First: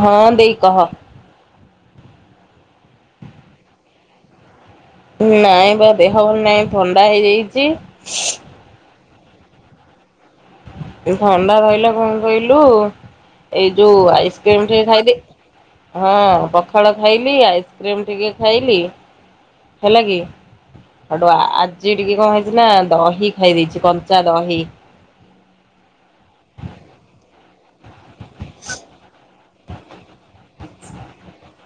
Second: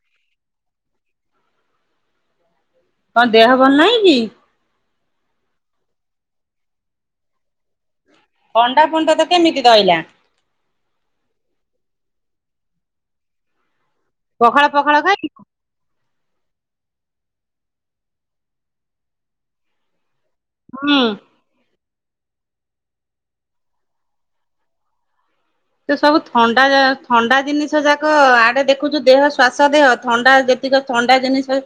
ହଁ ଦେଇ କହ। କଣ ଦେହ ଭଲ ନାହିଁ କି? ନାଇଁ ବା ଦେହ ଭଲ ନାଇଁ ଥଣ୍ଡା ହେଇଯାଇଛି। ଥଣ୍ଡା ଫଣ୍ଡା ତ କେମିତି ଧଇଲା। ଥଣ୍ଡା ରହିଲା କଣ କହିଲୁ ଏଇ ଯୋଉ ଆଇସ୍କ୍ରିମି ପଖାଳ ଟିକେ ପଖାଳ ଖାଇଲି ଖାଇ ହଁ। ଫଳ ଖାଇଲି ଆଇସ୍କ୍ରିମ୍ ଟିକେ ଖାଇଲି ହେଲା କି। ହୁଁ ଆଠୁ ଆଜି ଟିକେ କଣ ହେଇଛି ନା ଦହି ଖାଇ ଦେଇେଇଛି କଞ୍ଚା ଦହି। ତ ସବୁ ଥଣ୍ଡା ଥଣ୍ଡା ଜିନିଷ ଯାକ ଆଡେ ଦେଖୁଛୁ ଦେହ ସ୍ୱାସ ଦେହ ଥଣ୍ଡା ଯେତିକ ଥଣ୍ଡା ଜିନିଷ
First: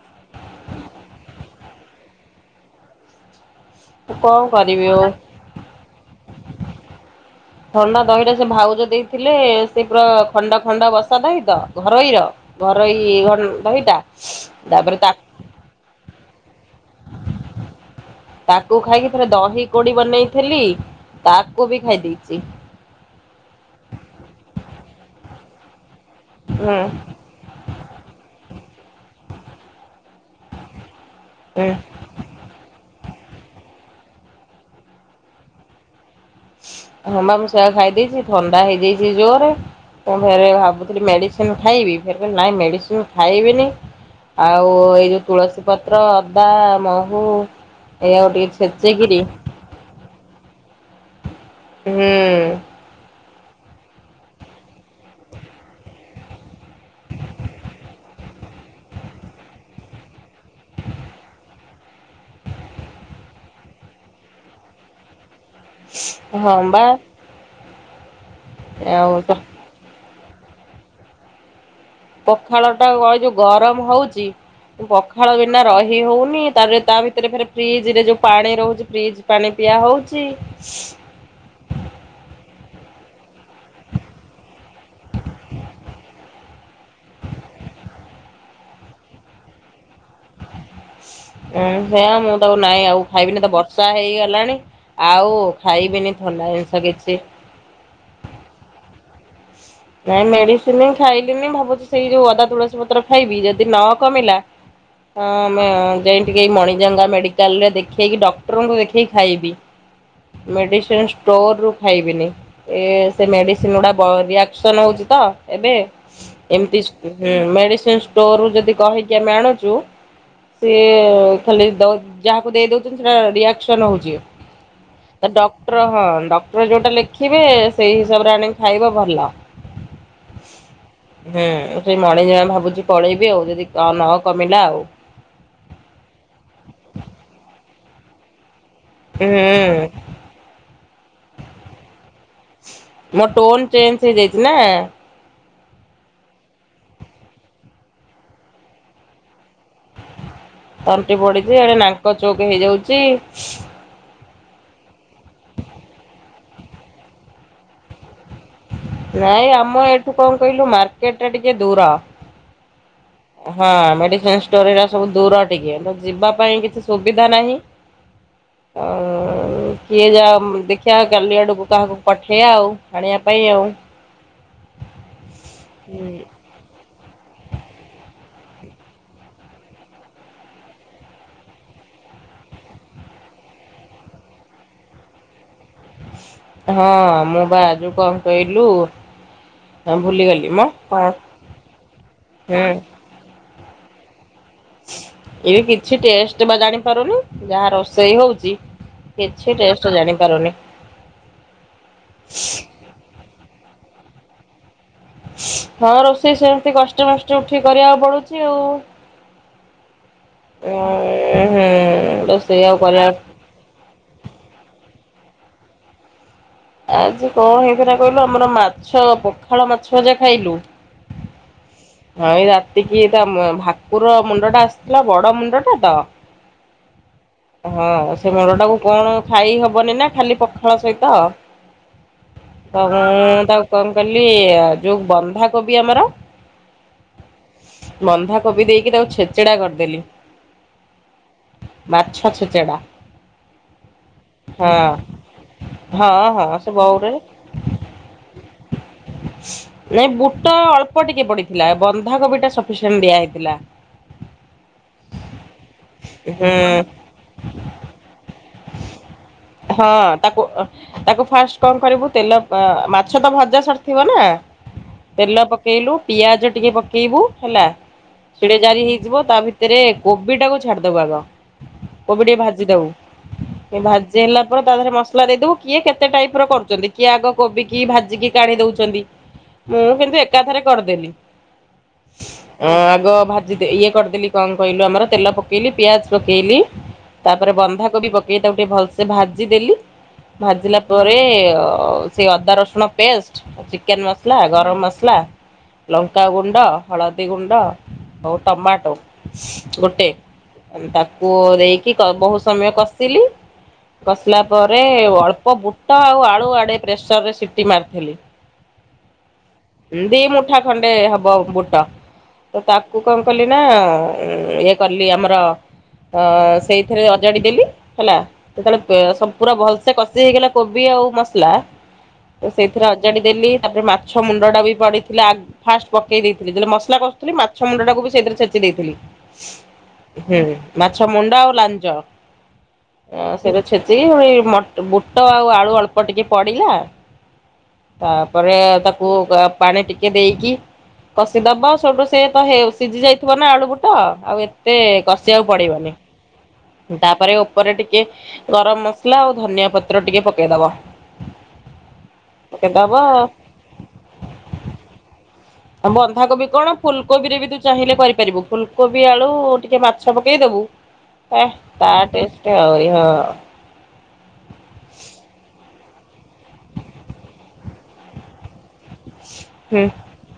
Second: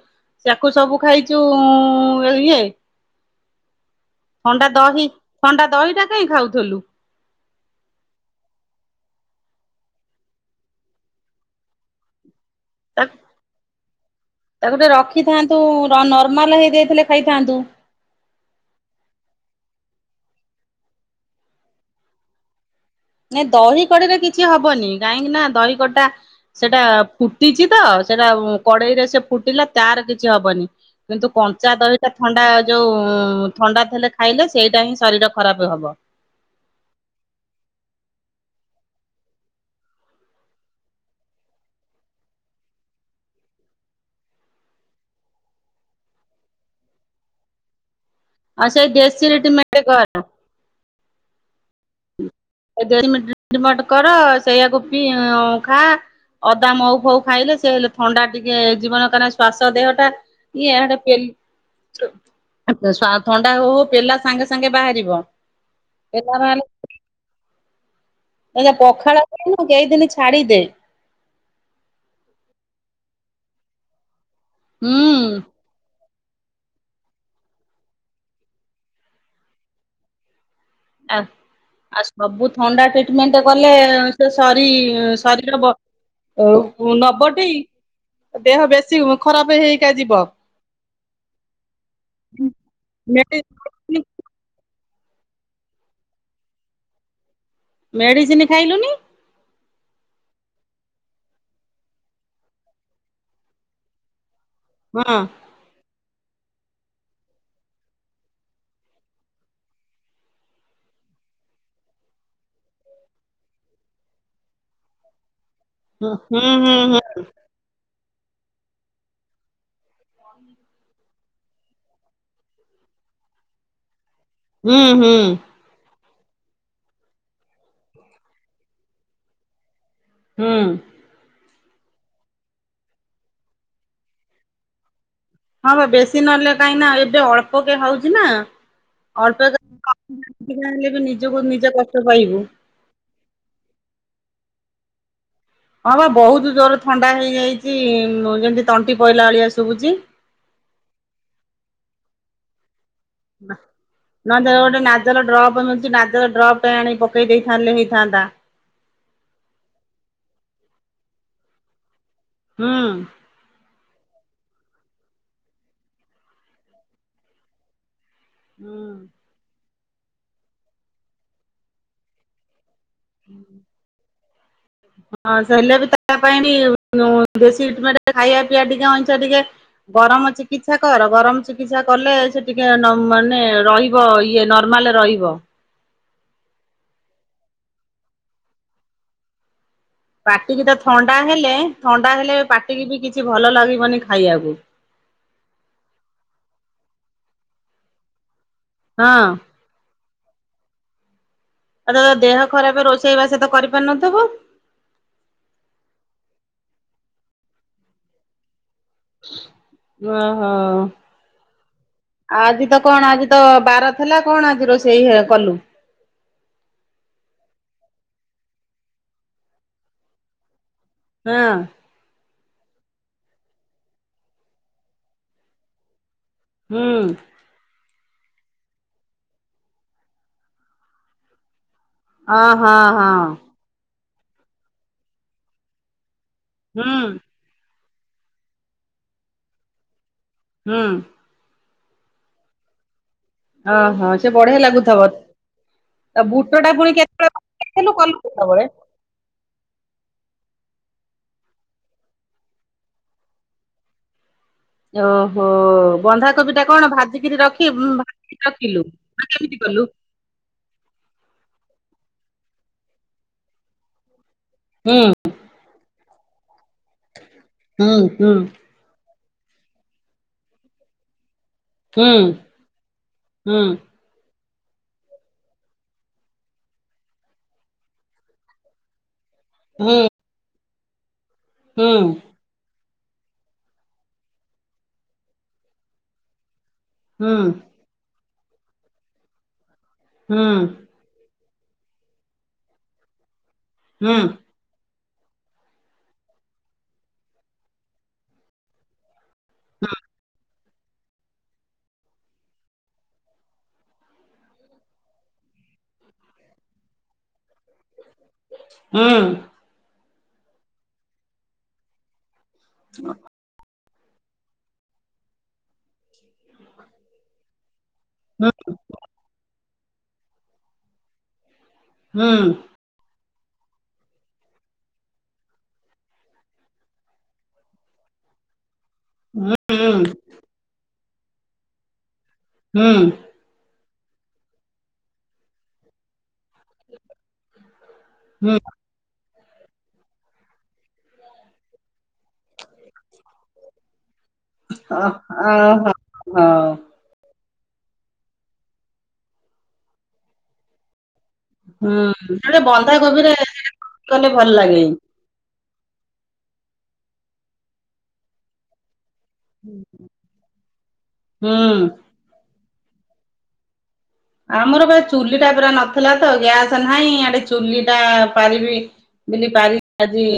ସେଆକୁ ସବୁ ଖାଇଛୁ ଇ ଏ। କଣ ଥଣ୍ଡା କରିବି ଦହି ଆଉ ଥଣ୍ଡା ଦହି ଟା କାହିଁ ଖାଉଥିଲୁ। ଥଣ୍ଡା ଦହିଟା ସେ ଭାଉଜ ଦେଇଥିଲେ ସେ ପୁରା ଖଣ୍ଡ ଖଣ୍ଡ ବସା ଦହି ତ ଘରୋଇ ର। ଘରୋଇ ତାକୁ ଘ ରହିଟା ତାକୁ ଟିକେ ତାପରେ ତାକୁ ରଖିଥାନ୍ତୁ ନର୍ମାଲ ହେଇଯାଇଥିଲେ ଖାଇଥାନ୍ତୁ। ତାକୁ ଖାଇକି ପରେ ଦହି। କୋଡି ବନେଇଥିଲି ତାକୁ ବି ଖାଇ ଦେଇଛି। ନାଇଁ ଦହି କଡିରେ କିଛି ହବନି କାହିଁକି ନା ଦହି କଡିଟା ହୁଁ ସେଟା ଫୁଟିଛି ତ ସେଟା କଡେଇରେ ସେ ଫୁଟିଲା ତାର କିଛି ହବନି। କିନ୍ତୁ ହୁଁ କଞ୍ଚା ଦହି ଟା ଥଣ୍ଡା ଯୋଉ ଥଣ୍ଡା ଥିଲେ ଖାଇଲେ ସେଇଟା ହିଁ ଶରୀର ଖରାପ ହବ ହଁ ମ ସେଇଆ ଖାଇଦେଇଛି ଥଣ୍ଡା ହେଇ ଯାଇଛି ଜୋରେ। ମୁଁ ଫେରେ ଭାବୁଥିଲି ମେଡ଼ିସିନ ଖାଇବି ଫେରେ କହିଲି ନାଇଁ ମେଡ଼ିସିନ ଖାଇବିନି। ଆଉ ଏଇ ଯୋଉ ତୁଳସୀ ପତ୍ର, ଅଦା, ମହୁ ଏଇଆକୁ ଟିକେ ଆଉ ସେଇ ଛେଚିକିରି ଦେଶୀ ରିଟମେଣ୍ଟ କର ହୁଁ। ମଟ କର ସେଇଆକୁ ପି ଖା ଅଦା, ମହୁ ଫଉ ଖାଇଲେ ସେ ହେଲେ ଥଣ୍ଡା ଟିକେ ଜୀବନ କା ଶ୍ୱାସ ଦେହଟା ଇଆଡ଼େ ପେଲି ଥଣ୍ଡା ହଉ ହଉ ପେଲା ସାଙ୍ଗେ ସାଙ୍ଗେ ବାହାରିବ। ପେଲା ହଁ ବାହାରିଲେ ବା। ଏ ଆଉ ପଖାଳ ଖାଉନୁ କେଇ ଦିନ ଛାଡିଦେ। ପଖାଳ ଟା ଯୋଉ ଗରମ ହଉଛି ହୁଁ ପଖାଳ ବିନା ରହି ହଉ ତାପରେ ତା ଭିତରେ ଫ୍ରିଜ ରେ ଯୋଉ ପାଣି ରହୁଛି ଫ୍ରିଜ ପାଣି ପିଆ ହଉଛି। ଆ ଆ ସବୁ ଥଣ୍ଡା ସେ ଟ୍ରିଟମେଣ୍ଟ କଲେ ସେ ଶରୀ ଶରୀର ବ ନବଟି? ଦେହ ବେଶୀ ଖରାପ ହେଇ ହେଇକା ଯିବ। ଉଁ ସେଇଆ ମୁଁ ତାକୁ ନାଇଁ ଆଉ ମେଡି ଖାଇବିନି ତ ବର୍ଷା ହେଇଗଲାଣି। ଆଉ ଖାଇବିନି ଥଣ୍ଡା ଜିନିଷ କିଛି। ମେଡିସିନ ଖାଇଲୁନି? ନାଇଁ ମେଡିସିନ ଖାଇଲିନି ଭାବୁଛି ସେଇ ଯୋଉ ଅଦା ତୁଳସୀ ପତ୍ର ଖାଇବି, ଯଦି ନ କମିଲା ହଁ ମ ଯାଇ ଟିକେ ମଣିଜାଙ୍ଗା ମେଡିକାଲ ରେ ଦେଖେଇକି ଡକ୍ଟରଙ୍କୁ ଦେଖେଇକି ଖାଇବି। ମେଡିସିନ ଷ୍ଟୋର ରୁ ଖାଇବିନି ଏ ସେ ମେଡିସିନ ଗୁଡା ବ ରିଆକ୍ଟ ଋଆକ୍ସନ ହଉଛି ତ ଏବେ ହୁଁ ହୁଁ ଏମିତି ହୁଁ ମେଡିସିନ ଷ୍ଟୋ ଷ୍ଟୋର ରୁ ଯଦି କହିକି ଆମେ ଆଣୁଛୁ ସିଏ ଖାଲି ଦଉ ଯାହାକୁ ଦେଇ ଦଉଛନ୍ତି ସେଟା ରିଆକ୍ସନ ହଉଛି। ହୁଁ ହୁଁ ତ ଡକ୍ଟର ହନ ଡକ୍ଟର ଯୋଉଟା ଲେଖିବେ ସେଇ ହିସାବରେ ଆଣିକି ଖାଇବ ଭଲ। ହୁଁ। ହୁଁ ସେଇ ମଣିଜମା ଭାବୁଛି ପଳେଇବି ଆଉ ଯଦି ନ କମିଲା ଆଉ। ହଁ ବା ବେଶୀ ନହେଲେ କାହିଁକି ନା ଏବେ ଅଳ୍ପ କେ ହଉଛି ନା। ହୁଁ ଅଳ୍ପକେ [inaudible] ବି ନିଜକୁ ନିଜେ କଷ୍ଟ ପାଇବୁ। ମୋ ଟୋନ୍ ଚେଞ୍ଜ ହେଇଯାଇଛି ନା? ହଁ ବା ବହୁତ ଜୋର ଥଣ୍ଡା ହେଇଯାଇଛି, ଯେମିତି ତଣ୍ଟି ପଇଲା ଭଳିଆ ଶୁ ତଣ୍ଟି ପଡିଛି, ଏଣେ ନାଙ୍କ ଚୌକ ହେଇଯାଉଛି। ନହେଲେ ଗୋଟେ ନାଜଲ ଡ୍ରପ ମିଳୁଛି ନାଜଲ ଡ୍ରପ୍ ଟେ ଆଣି ପକେଇ ଦେଇଥାନ୍ତେ ହେଇଥାନ୍ତା। ନାଇଁ ଆମ ଏଇଠୁ କଣ କହିଲୁ ମାର୍କେଟ ଟା ଟିକେ ଦୂର। ହୁଁ। ହଁ ମେଡିସିନ ଷ୍ଟୋର ଏରା ସବୁ ଦୂର ଟିକେ, ଯିବା ପାଇଁ କିଛି ସୁବିଧା ନାହିଁ। ହୁଁ। ଆଉ କିଏ ଯାଉ ଦେଖିବା କାଲି ଆଡ଼କୁ କାହାକୁ ପଠେଇବା ଆଉ ଆଣିବା ପାଇଁ ଆଉ। ହଁ ହେଲେ ବି ହୁଁ ତା ପାଇଁ ବି ଦେଶୀ ଟିଟମେଟ ଖାଇବା ପିଇବା ଟିକେ ଅଇଛା ଟିକେ ଗରମ ଚିକିତ୍ସା କର ଗରମ ଚିକିତ୍ସା କଲେ ସେ ଟିକେ ମାନେ ରହିବ ଇଏ ନର୍ମା ହେଲେ ରହିବ। ହଁ ମୁଁ ବା ଆଜି କଣ କହିଲୁ ଭୁଲିଗଲି ମ ପାଟିକି ତ କଣ ଥଣ୍ଡା ହେଲେ, ଥଣ୍ଡା ହେଲେ, ପାଟିକି ବି କିଛି ଭଲ ଲାଗିବନି ଖାଇବାକୁ। ଏବେ କିଛି ଟେଷ୍ଟ ବା ଜାଣିପାରୁନି, ଯାହା ରୋଷେଇ ହଉଛି ହଁ କିଛି ଟେଷ୍ଟ ତ ଜାଣିପାରୁନି। ଆଉ ତ ଦେହ ଖରାପ ରୋଷେଇବାସ ତ କରିପାରୁନଥିବୁ। ହଁ ରୋଷେଇ ସେମିତି କଷ୍ଟମଷ୍ଟେ ଉଠିକି କରିବାକୁ ପଡୁଛି ଆଉ। ଓ ହୋ। ହୁଁ ରୋଷେଇ ଆଜି ଆଉ ତ କରିବା କଣ ଆଜି ତ ବାର ଥିଲା କଣ ଆଜି ରୋଷେଇ କଲୁ? ଆଜି କଣ ହେଇଥିଲା କହିଲୁ ଆମର ମାଛ ପଖାଳ ମାଛ ଆ ଯା ଖାଇଲୁ। ହଁ ହଁ ଏଇ ରାତିକି ଏଇଟା ମ ଭାକୁର ମୁଣ୍ଡ ଟା ଆସିଥିଲା ବଡ ମୁଣ୍ଡ ଟା ତ। ହୁଁ। ହଁ ସେ ମୁଣ୍ଡ ଟାକୁ କଣ ଖାଇ ହବନି ନା ଖାଲି ପଖାଳ ସହିତ। ହଁ ହଁ ତ ହଁ ମୁଁ ତାକୁ କଣ କଲି ଆ ଯୋଉ ବନ୍ଧାକୋବି ଆମର। ହୁଁ। ବନ୍ଧାକୋବି ଦେଇକି ତାକୁ ଛେଚେଡା କରିଦେଲି। ହୁଁ। ମାଛ ଚେଚେଡା। ଓହୋ ସେ ବଢିଆ ଲାଗୁଥବ। ହଁ ହଁ ବୁଟ ସେ ଟା ପୁଣି ବଉରେ କେତେବେଳେ ପକେଇଦେଲୁ କଲୁ କେତେବେଳେ? ନାଇଁ ବୁଟ ଅଳ୍ପ ଟିକେ ପଡିଥିଲା ବନ୍ଧାକୋବି ଟା ସଫିସିଏଣ୍ଟ ଦିଆ ହେଇଥିଲା। ଓହୋ ବନ୍ଧାକୋବି ଟା କଣ ହୁଁ ଭାଜିକିରି ରଖି ଉଁ ଭାଜିକି ରଖିଲୁ ନା କେମିତି କଲୁ? ହଁ ତାକୁ ଅ ତାକୁ ଫାର୍ଷ୍ଟ କଣ କରିବୁ ତେଲ। ପା ମାଛ ତ ଭଜା ସରିଥିବ ନା ହୁଁ ତେଲ ପକେଇଲୁ। ପିଆଜ ଟିକେ ପକେଇବୁ ହେଲା ହୁଁ ହୁଁ ସେଇଟେ ଜାରି ହେଇଯିବ। ତା ଭିତରେ କୋବି ଟାକୁୁ ଛାଡିଦବୁ ଆଗ। କୋବି ଟିକେ ହୁଁ ଭାଜି ଦବୁ, ଭାଜି ହେଲା ତା ଦେହରେ ମସଲା ଦେଇଦବୁ, କିଏ କେତେ ଟାଇପ ର କରୁଛନ୍ତି କିଏ ଆଗ କୋବି କି ଭାଜିିକି କାଢି ଦଉଛନ୍ତି ମୁଁ ହୁଁ କିନ୍ତୁ ଏକାଥରେ କରିଦେଲି। ହୁଁ। ଗ ଭାଜିଦେ ଇଏ କରିଦେଲି କଣ କହିଲୁ ଆମର ତେଲ ପକେଇଲି ପିଆଜ ପକେଇଲି। ହୁଁ ତାପରେ ବନ୍ଧାକୋବି ପକେଇ ତାକୁ ଟିକେ ଭଲସେ ଭାଜିଦେଲି ହୁଁ ଭାଜିଲା ପରେ ଆ ସେ ଅଦା ରସୁଣ ପେଷ୍ଟ ଚିକେନ ହୁଁ ମସଲା ଗରମ ମସଲା ଲଙ୍କାଗୁଣ୍ଡ, ହଳଦୀ ଗୁଣ୍ଡ ଆଉ ଟମାଟୋ। ଗୋଟେ ଅମ ତାକୁ ଦେଇକି କ ବହୁତ ସମୟ କଷିଲି। କଷିଲା ପରେ ଓ ଅଳ୍ପ ବୁଟ ଆଉ ଆଳୁ ଆଡେ ପ୍ରେସର ରେ ସିଟି ମାରିଥିଲି। ହୁଁ। ଦି ମୁଠା ଖଣ୍ଡେ ହବ ବୁଟ ତ ତାକୁ କଣ କଲି ନା। ଅ ଇଏ କଲି ଆମର ଅ ସେଇଥିରେ ଅଜାଡି ଦେଲି। ହେଲା ଯେତେବେଳେ ପ ପୁରା ଭଲସେ କଷି ହେଇଗଲା କୋବି ଆଉ ମସଲା। ହୁଁ ତ ହୁଁ ସେଇଥିରେ ଅଜାଡି ଦେଲି ତାପରେ ମାଛ ମୁଣ୍ଡ ଟା ବି। ପଡ଼ିଥିଲା ଆ ଫାଷ୍ଟ ପକେଇ ଦେଇଥିଲି ଯେତେବେଳେ ମସଲା କସୁଥିଲି ମାଛ ମୁଣ୍ଡ ଟାକୁ ବି ସେଇଥିରେ ଛେଚି ଦେଇଥିଲି। ହୁଁ ହୁଁ ମାଛ ମୁଣ୍ଡ ଆଉ ଲାଞ୍ଜ ହୁଁ ହଁ ସେଇଟାକୁ ଚେ ଦେଇ ହୁଏ ବୁଟ ଆଉ ଆଳୁ ଅଳ୍ପ ଟିକେ। ପଡ଼ିଲା ହୁଁ ତାପରେ ତାକୁ ଆ ପାଣି ଟିକେ ଦେଇକି କଷିଦବ ସେଠୁ ସେ ତ ସିଝି ଯାଇଥିବ ନା ଆଳୁ ବୁଟ। ଆଉ ଏତେ କଷିବାକୁ ଓହୋ ପଡ଼ିବନି ହଁ ତାପରେ ଓପରେ ଟିକେ ଗରମ ମସଲା ଆଉ ଧନିଆ ପତ୍ର ଟିକେ ପକେଇଦବ। ହୁଁ ସେଟା ପକେଇଦବ ବନ୍ଧାକୋବିରେ କଲେ ଭଲ ଲାଗେ। ଆଉ ବନ୍ଧାକୋବି କଣ ଫୁଲକୋବିରେ ବି ତୁ ଚାହିଁଲେ କରିପାରିବୁ ଫୁଲକୋ ମାଟିଆଳୁ ଟିକେ ମାଛ ପକେଇଦବୁ ହେ ହୁଁ ତାଟେଷ୍ଟ ଆଉ ଇଏ ହବ। ଆମର ପା ଚୁଲି ଟା ପୁରା ନଥିଲା ତ ଗ୍ୟାସ ନାହିଁ ଆଡେ ଚୁଲି ଟା ପାରିବି। ବୋଲି ପାରି ହୁଁ ଆଜି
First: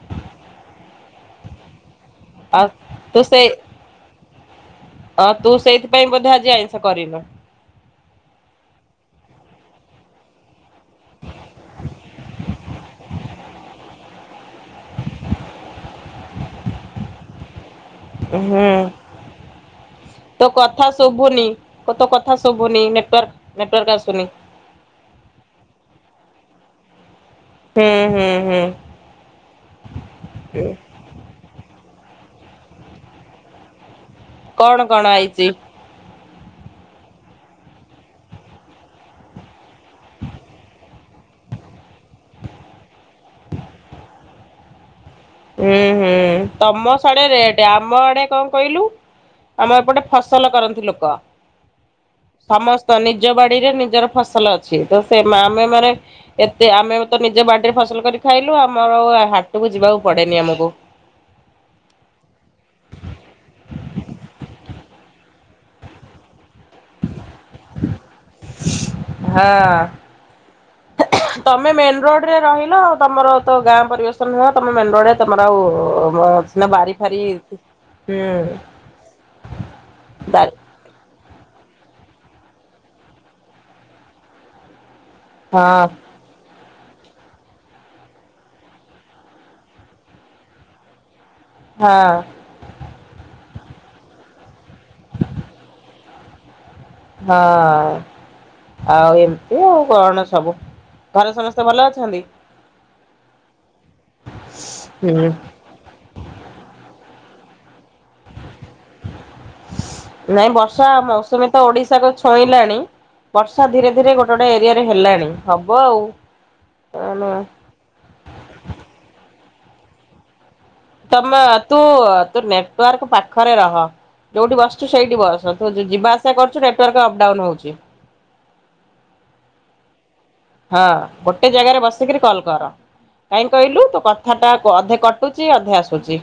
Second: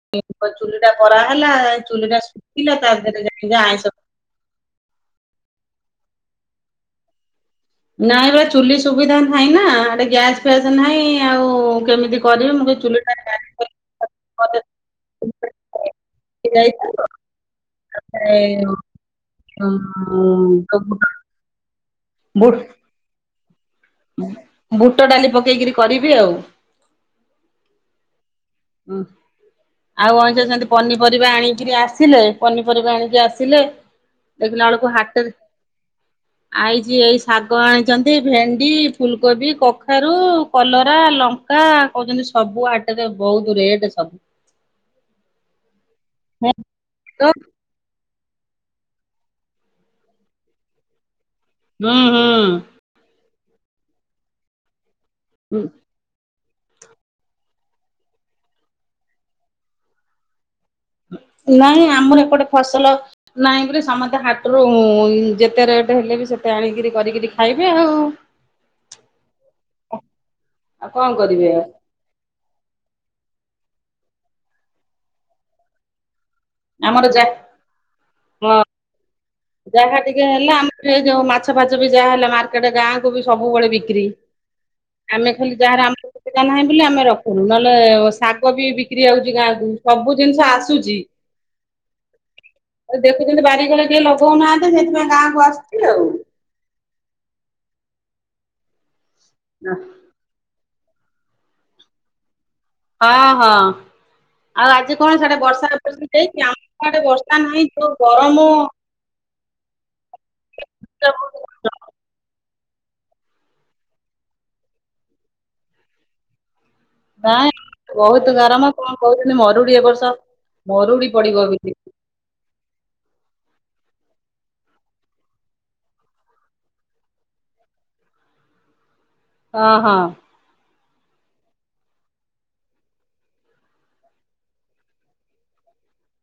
ପ ଚୁଲି ଟା କରାହେଲା ଚୁଲିଟା ଆଉ ଶୁଖିଲା ତା ଦେହରେ ଯାଇକି ଆଇଁଷ ହଁ ତୁ ସେଇଥିପାଇଁ ବୋଧେ ଆଜି ଆଇଁଷ କରିନୁ। ନାଇ ପା ଚୁଲି ସୁବିଧା ନାହିଁ ନା, ଏ ଗ୍ୟାସ ଫ୍ୟାସ ନାହିଁ ଆଉ କେମିତି କରିବି, ମୁଁ ଚୁଲିଟାରେେ [unintelligible] ସେ [unintelligible] ହୁଁ, ତ କଥା ଶୁଭୁନି? କ ତ କଥା ଶୁବୁନି ନେଟୱାର୍ ବୁଟ ଡାଲି ପକେଇକିରି କରିବି ଆଉ ହୁଁ ହୁଁ। ହୁଁ ଆଉ କଣଷ [unintelligible] ସେମତି ପନିପରିବା ଆଣିକିରି ଆସ ଆସିଲେ, ପନିପରିବା ଆଣିକି ଆସିଲେ, ଦେଖିଲା କଣ ବେଳକୁ କଣ ହାଟରେ ଆଇଚି? ଆଇଛି, ଏଇ ଶାଗ ଆଣିଛନ୍ତି, ଭେଣ୍ଡି, ଫୁଲକୋବି, କଖାରୁ, କଲରା ଲଙ୍କା, କହୁଛନ୍ତି ସବୁ ଆଟରେ ବହୁତ ରେଟ ସବୁ ହୁଁ, ହୁଁ, ତମ ସଡେ ରେଟ ଆମ ଆଡେ କଣ କହିଲୁ, ଆମ ଏପଟେ ଫସଲ କରନ୍ତି ଲୋକ ହୁଁ, ହୁଁ, ସମସ୍ତ ନିଜ ବାଡିରେ ନିଜର ଫସଲ ଅଛି, ତ ସେ ହୁଁ ଆମେ ମାନେ ଏତେ ଆମେ ତ ନିଜ ବାଡିରେ ଫସଲ କରି ଖାଇଲୁ, ଆମର ହାଟକୁ ଯିବାକୁ ପଡେନି ଆମକୁ ନାଇଁ, ଆମର ଏପଟେ ଫସଲ ନାହିଁ ବୋଲି ସମସ୍ତେ ହାଟରୁ, ଯେତେ ରେ ହେଲେ ବି ସେତେ ଆଣିକିରି କରିକିରି ଖାଇବେ ଆଉ ହଁ। ଆଉ କଣ କରିବେ ଆଉ ତମେ ମେନ ରୋଡରେ ରହିଲ ଆ, ତମର ତ ଗାଁ ପରିବେଷଣ ନୁହେଁ, ତମ ମେନ୍ ରୋଡ଼ରେ ତମର ଆଉ ନା ବାରି ଆମର ଫାରି, ଯା ହୁଁ ଜାଗା ଟିକେ ଦାରି ହେଲା ଆମର ଏ ଯୋଉ ମାଛ ଚାଛ ଫାଚ ବି ଯାହାହଲା ମାର୍କେଟ ଗାଁକୁ ବି ସବୁବେଳେ ବିକ୍ରି ଆମେ ଖାଲି ଯାହାର, ହଁ ଆମା ନାହିଁ ଆମେ ରଖୁନୁ, ନହେଲେ ଶାଗ ବି ବିକ୍ରି ଯାଉଛି ଗାଁକୁ, ସବୁ ଜିନିଷ ଆସୁଛି ହଁ ଆ ଦେଖୁଛନ୍ତିଛନ୍ତି ବାରିିକରେ ଟିକଏ ଲଗ [unintelligible] ଲଗାଉଁ ନାହାନ୍ତି, ସେଥିପାଇଁ ଗାଁକୁ ଆସୁଛି ଆଉ ହଁ, ଆଉ ଏମିତି ଆଉ କଣ ସବୁ ଘରେ ସମସ୍ତେ ଭଲ ଅଛନ୍ତି? ହଁ, ହଁ, ଆଉ ଆଜି କଣ ହୁଁ ସେଠେ ବର୍ଷା ହେଇଛି ଆମଆଡେ ବର୍ଷା ପା ନହିଁ ଯୋଉ ଗରମ ନାଇଁ ବର୍ଷା ମୌସୁମୀ ତ ଓଡିଶାକୁ ଛୁଇଁଲାଣି। ବର୍ଷା ଧୀରେ ଧୀରେ ଗୋଟେ ଗୋଟେ ଏରିଆ ରେ ହେଲାଣି, ହବ ଆଉ କଣ ନାଇଁ, ବହୁତ ଗରମ କଣ କହୁଛନ୍ତି ମରୁଡି ଏ ବର୍ଷ ମରୁଡି ତମ, ପଡିବ ବୋଲି ତୁ, ତୁ ନେଟୱାର୍କ ପାଖରେ ରହ। ଯୋଉଠି ବସଛୁ ସେଇଠି ବସ, ତୁ ଯିବା ଆସିବା କରୁଛୁ ନେଟୱାର୍କ ଅପଡାଉନ ହଉଛି। ହ ହଁ। ହଁ, ଗୋଟେ ଜାଗାରେ ବସିକିରି କଲ କର। କାହିଁ କହିଲୁ? ତୋ କଥା ଟା ଅଧେ କଟୁଚ ଅଧେ ଆସୁଛି।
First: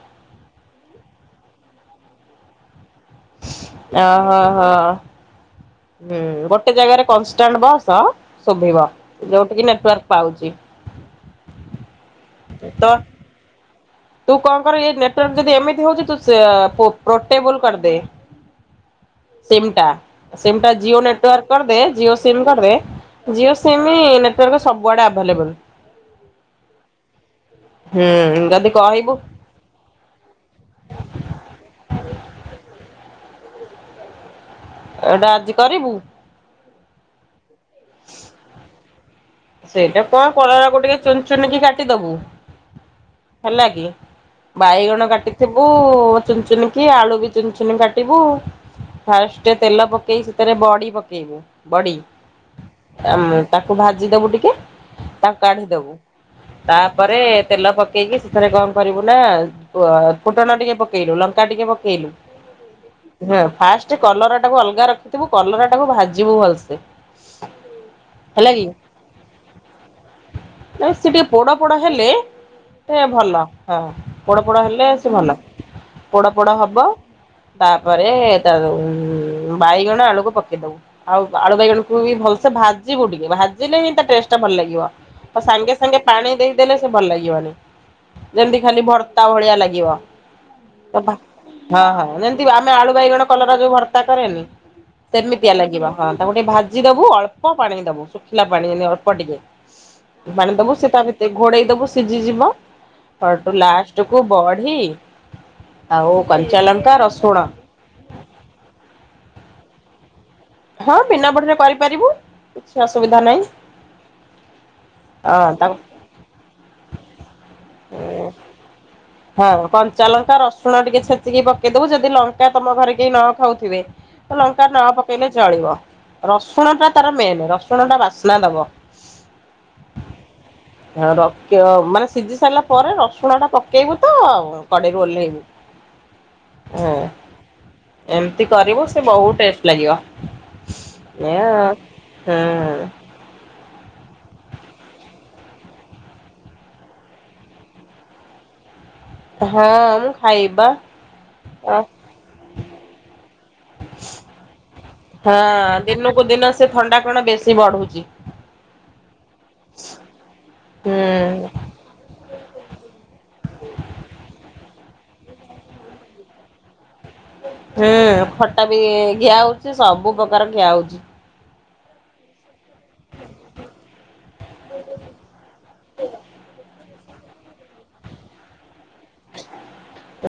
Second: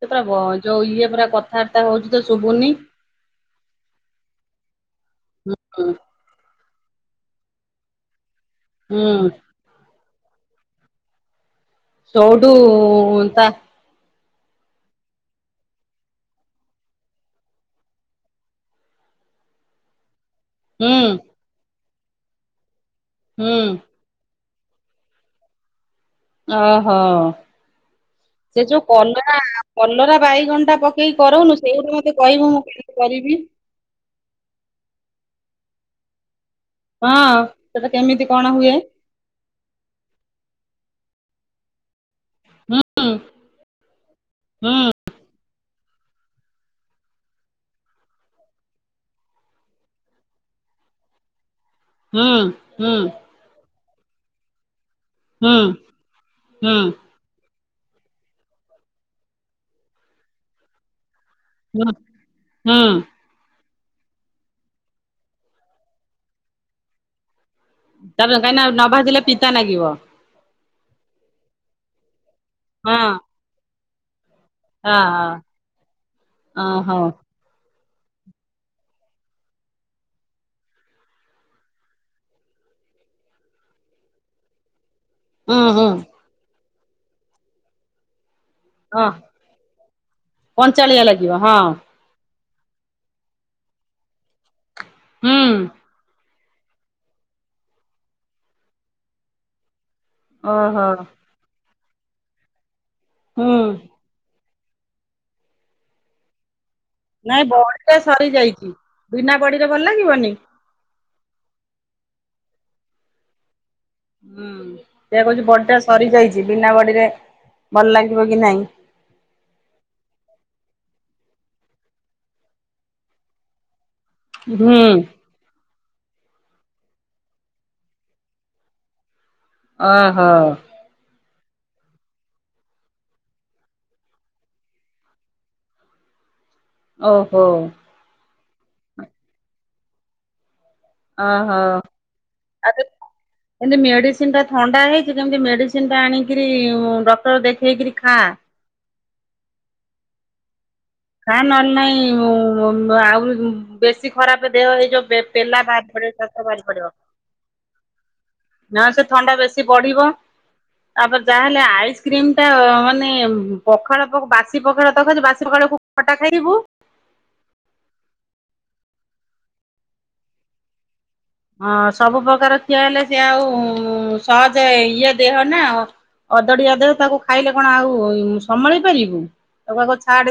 ସେ ପୁରା ଯୋଉ ଇଏ ପୁରା କଥାବାର୍ତ୍ତା ହଉଛି ତ ଶୁଭୁନି। ଅ ହ ହଁ ହଁ ହୁଁ ଗୋଟେ ଜାଗାରେ କନାଣ୍ଟ ବସ୍, ଶୁଭିବ ହୁଁ ଯୋଉଠିକି ନେଟା ପାଉଛି। ସୋଉଟୁ ତ ତା ତୁ କଣ କର ଏ ନେଟୱାର୍ ଯଦି ଏମିତି ହଉଛି, ତୁ ସେ ପ୍ରୋ ପ୍ରୋଟେବୁଲ କରିଦେ। ସିମଟା ସିମ୍ ଟା ଜିଓ ହୁଁ ନେଟୱାର୍କ କରିଦେ ଜିଓ ସିମ୍ କରିଦେ। ହୁଁ ଜିଓ ସିମ୍ ନେଟୱାର୍କ ସବୁଆଡେ ଆଭେଲେବଲ। ଓ ହୋ ହୁଁ ସେ ଯଦି ଯୋଉ କହିବୁ କଲରା କଲରା ବାଇଗଣଟା ପକେଇକି କରଉନୁ ସେଇଗୁ ମତେ କହିବୁ ମୁଁ କେମିତି କରିବି? ଏଇଟା ଆଜି କରିବୁ? ହଁ ସେଇଟା କେମିତି କଣ ହୁଏ? ସେଇଟା କଣ କଲରାକୁ ଟିକେ ଚୁନ ଚୁନକି କାଟିଦବୁ। ହୁଁ ହେଲାକି ହୁଁ ବାଇଗଣ କାଟି ଥିବୁ କୁଁ ଚୁନ ଚୁନକି ଆଳୁ ବି ଚୁନଚୁନ କାଟିବୁ। ଫାଷ୍ଟ ତେଲ ପକେଇ ସେଥିରେ ବଡି ପକେଇବୁ। ବଡି ହୁଁ ହୁଁ ତା ମ୍ ତାକୁ ଭାଜିଦବୁ ଟିକେ ତାକୁ ହୁଁ କାଢିଦବୁ, ହୁଁ ତାପରେ ତେଲ ପକେ ପକେଇକି ସେଥିରେ କଣ କରିବୁ ନାଁ ପୁ ଫୁଟଣ ଟିକେ ପକେଇଲୁ, ଲଙ୍କା ଲଙ୍କା ଟିକେ ହୁଁ ପକେଇଲୁ, ହୁଁ ହଁ ଫାଷ୍ଟ ସେ କଲରାଟାକୁ ଅଲଗା ରଖିଥିବୁ କଲରାଟାକୁ ଭାଜିବୁ ଭଲସେ ତା [unintelligible] ହେଲା କାଇଁନାଁ କି। ନ ଭାଜିଲେ ପିତା ନାଗିବ। ସେ ଟିକେ ପୋଡ ପୋଡ ହେଲେ ହଁ ସେ ଭଲ। ହଁ ପୋଡ ପୋଡ଼ ହେଲେ ହଁ ସେ ଭଲ ପୋଡ ପୋଡ ହବ ଓହୋ ତାପ ତାପରେ ତା ବାଇଗଣ ଆଳୁକୁ ପକେଇ ଦବୁ। ଆଉ ଆଳୁ ବାଇଗଣକୁ ବି ଭଲସେ ଭା ଜିବୁ ଟିକେ ଭାଜିଲେ ହିଁ ତା ଟେଷ୍ଟ ଟା ଭଲ ଲାଗିବ। ଆଉ ହୁଁ ସାଙ୍ଗେ ହୁଁ ସାଙ୍ଗେ ପାଣି ଦେଇଦେଲେ ସେ ଭଲ ଲାଗିବନି। ଯେମତି ଖାଲି ହଁ ଭର୍ତ୍ତା ଭଳିଆ ଲାଗିବ କଞ୍ଚାଳିଆ ଅହଂ ଲାଗିବ ହଁ- ହଁ -ନାଁ [unintelligible] ଆମେ ଆଳୁ ବାଇଗଣ କଲରା ଯୋଉ ଭର୍ତା କରେନି ସେମିତିଆ ହୁଁ ଲାଗିବ ହଁ। ତାକୁ ଟିକେ ଭାଜି ଦବୁ ଅଳ୍ପ ପାଣି ଦବୁ ଶୁଖିଲା ପାଣି ଯେମିତି ଅଳ୍ପ ଟିକେ ପାଣି ଦବୁ ଓହୋ ସେ ତା ଭିତରେ ଘୋଡେଇ ଦବୁ ସିଝି ଯିବ। ହୁଁ ସୋଉଟୁ ଲାଷ୍ଟକୁ ବଢି ଆଉ କଞ୍ଚାଲ ନାଇଁ ବଢି ଟା ସରି ଯାଇଛି, ବିନା ବଢିରେ ଭଲ ଲାଗିବନି? ହଁ ବିନା ବଢିରେ କରିପାରିବୁ କିଛି ଅସୁବିଧା ନାହିଁ। ହୁଁ ସେଇଆ କହୁଛି ହଁ ତାକୁ ବଢିଟା ସରିଯାଇଛି ବିନା ବଢିରେ ଭଲ ଲାଗିବ କି ନାଇଁ? ହଁ କଞ୍ଚାଲଙ୍କା, ରସୁଣ ଟିକେ ଛେଚିକି ପକେଇଦବୁ ଯଦି ଲଙ୍କା ତମ ଘରେ କେହି ନ ଖାଉଥିବେ ଲଙ୍କା ହୁଁ ନ ପକେଇଲେ ଚଳିବ। ରସୁଣ ଟା ତାର ମେନ୍ ରସୁଣଟା ବାସ୍ନା ଦବ। ଓ ହୋ। ର ମାନେ ସିଜି ସାରିଲା ପରେ ରସୁଣଟା ପକେଇବୁ ତ କଡେଇରୁ ଓହ୍ଲେଇବୁ। ହଁ ହୁଁ ଏମିତି କରିବୁ ସେ ବହୁତ ଟେଷ୍ଟ ଲାଗିବ। ଏଇଆ ଓହୋ ଆଉ ହୁଁ। ଏମିତି ମେଡ଼ିସିନଟା ଥଣ୍ଡା ହେଇଛି, ଯେମିତି ମେଡ଼ିସିନ୍ ଟା ଆଣିକିରି ଡକ୍ଟର ଦେଖେଇକି ଖା। ହଁ ହଁ ମୁଁ ଖାଇବି ବା। ଖା ନହେଲେ ନାଇଁ ଆଉରି ବେଶୀ ଖରାପ ଦେହ ହେଇଯିବ। ପେ ପେଲା ବାହାରି ପ ଦିନ କୁ ଦିନ ସେ ଥଣ୍ଡା କଣ ବେଶୀ ବଢ଼ୁ ନାଁ ସେ ଥଣ୍ଡା ବେଶୀ ବଢିବ, ତାପରେ ହୁଁ ଯାହାହେଲେ ଆଇସକ୍ରିମ୍ [unintelligible] ମାନେ ପଖାଳ ଭା ବାସି ପଖାଳଭାତ ଖାଉଚୁ, ବାସି ପଖାଳକୁ ଖଟା ଖାଇବୁ। ହୁଁ ଖଟା ବି ଖିଆ ହଉଛି ସବୁ ପ୍ରକାର ଖିଆ ହଉଛି। ହଁ ସବୁ ପ୍ରକାର ଖିଆ ହେଲେ ସେ ଆଉ ସହଜେ ଇଏ ଦେହ ନାଁ। ଅଦେଢ଼ିଆ ଦେହ ତାକୁ ଖାଇଲେ କଣ ଆଉ ସମ୍ଭାଳି ପାରିବୁ ତାକୁ ଆଗ ଛାଆଡେ।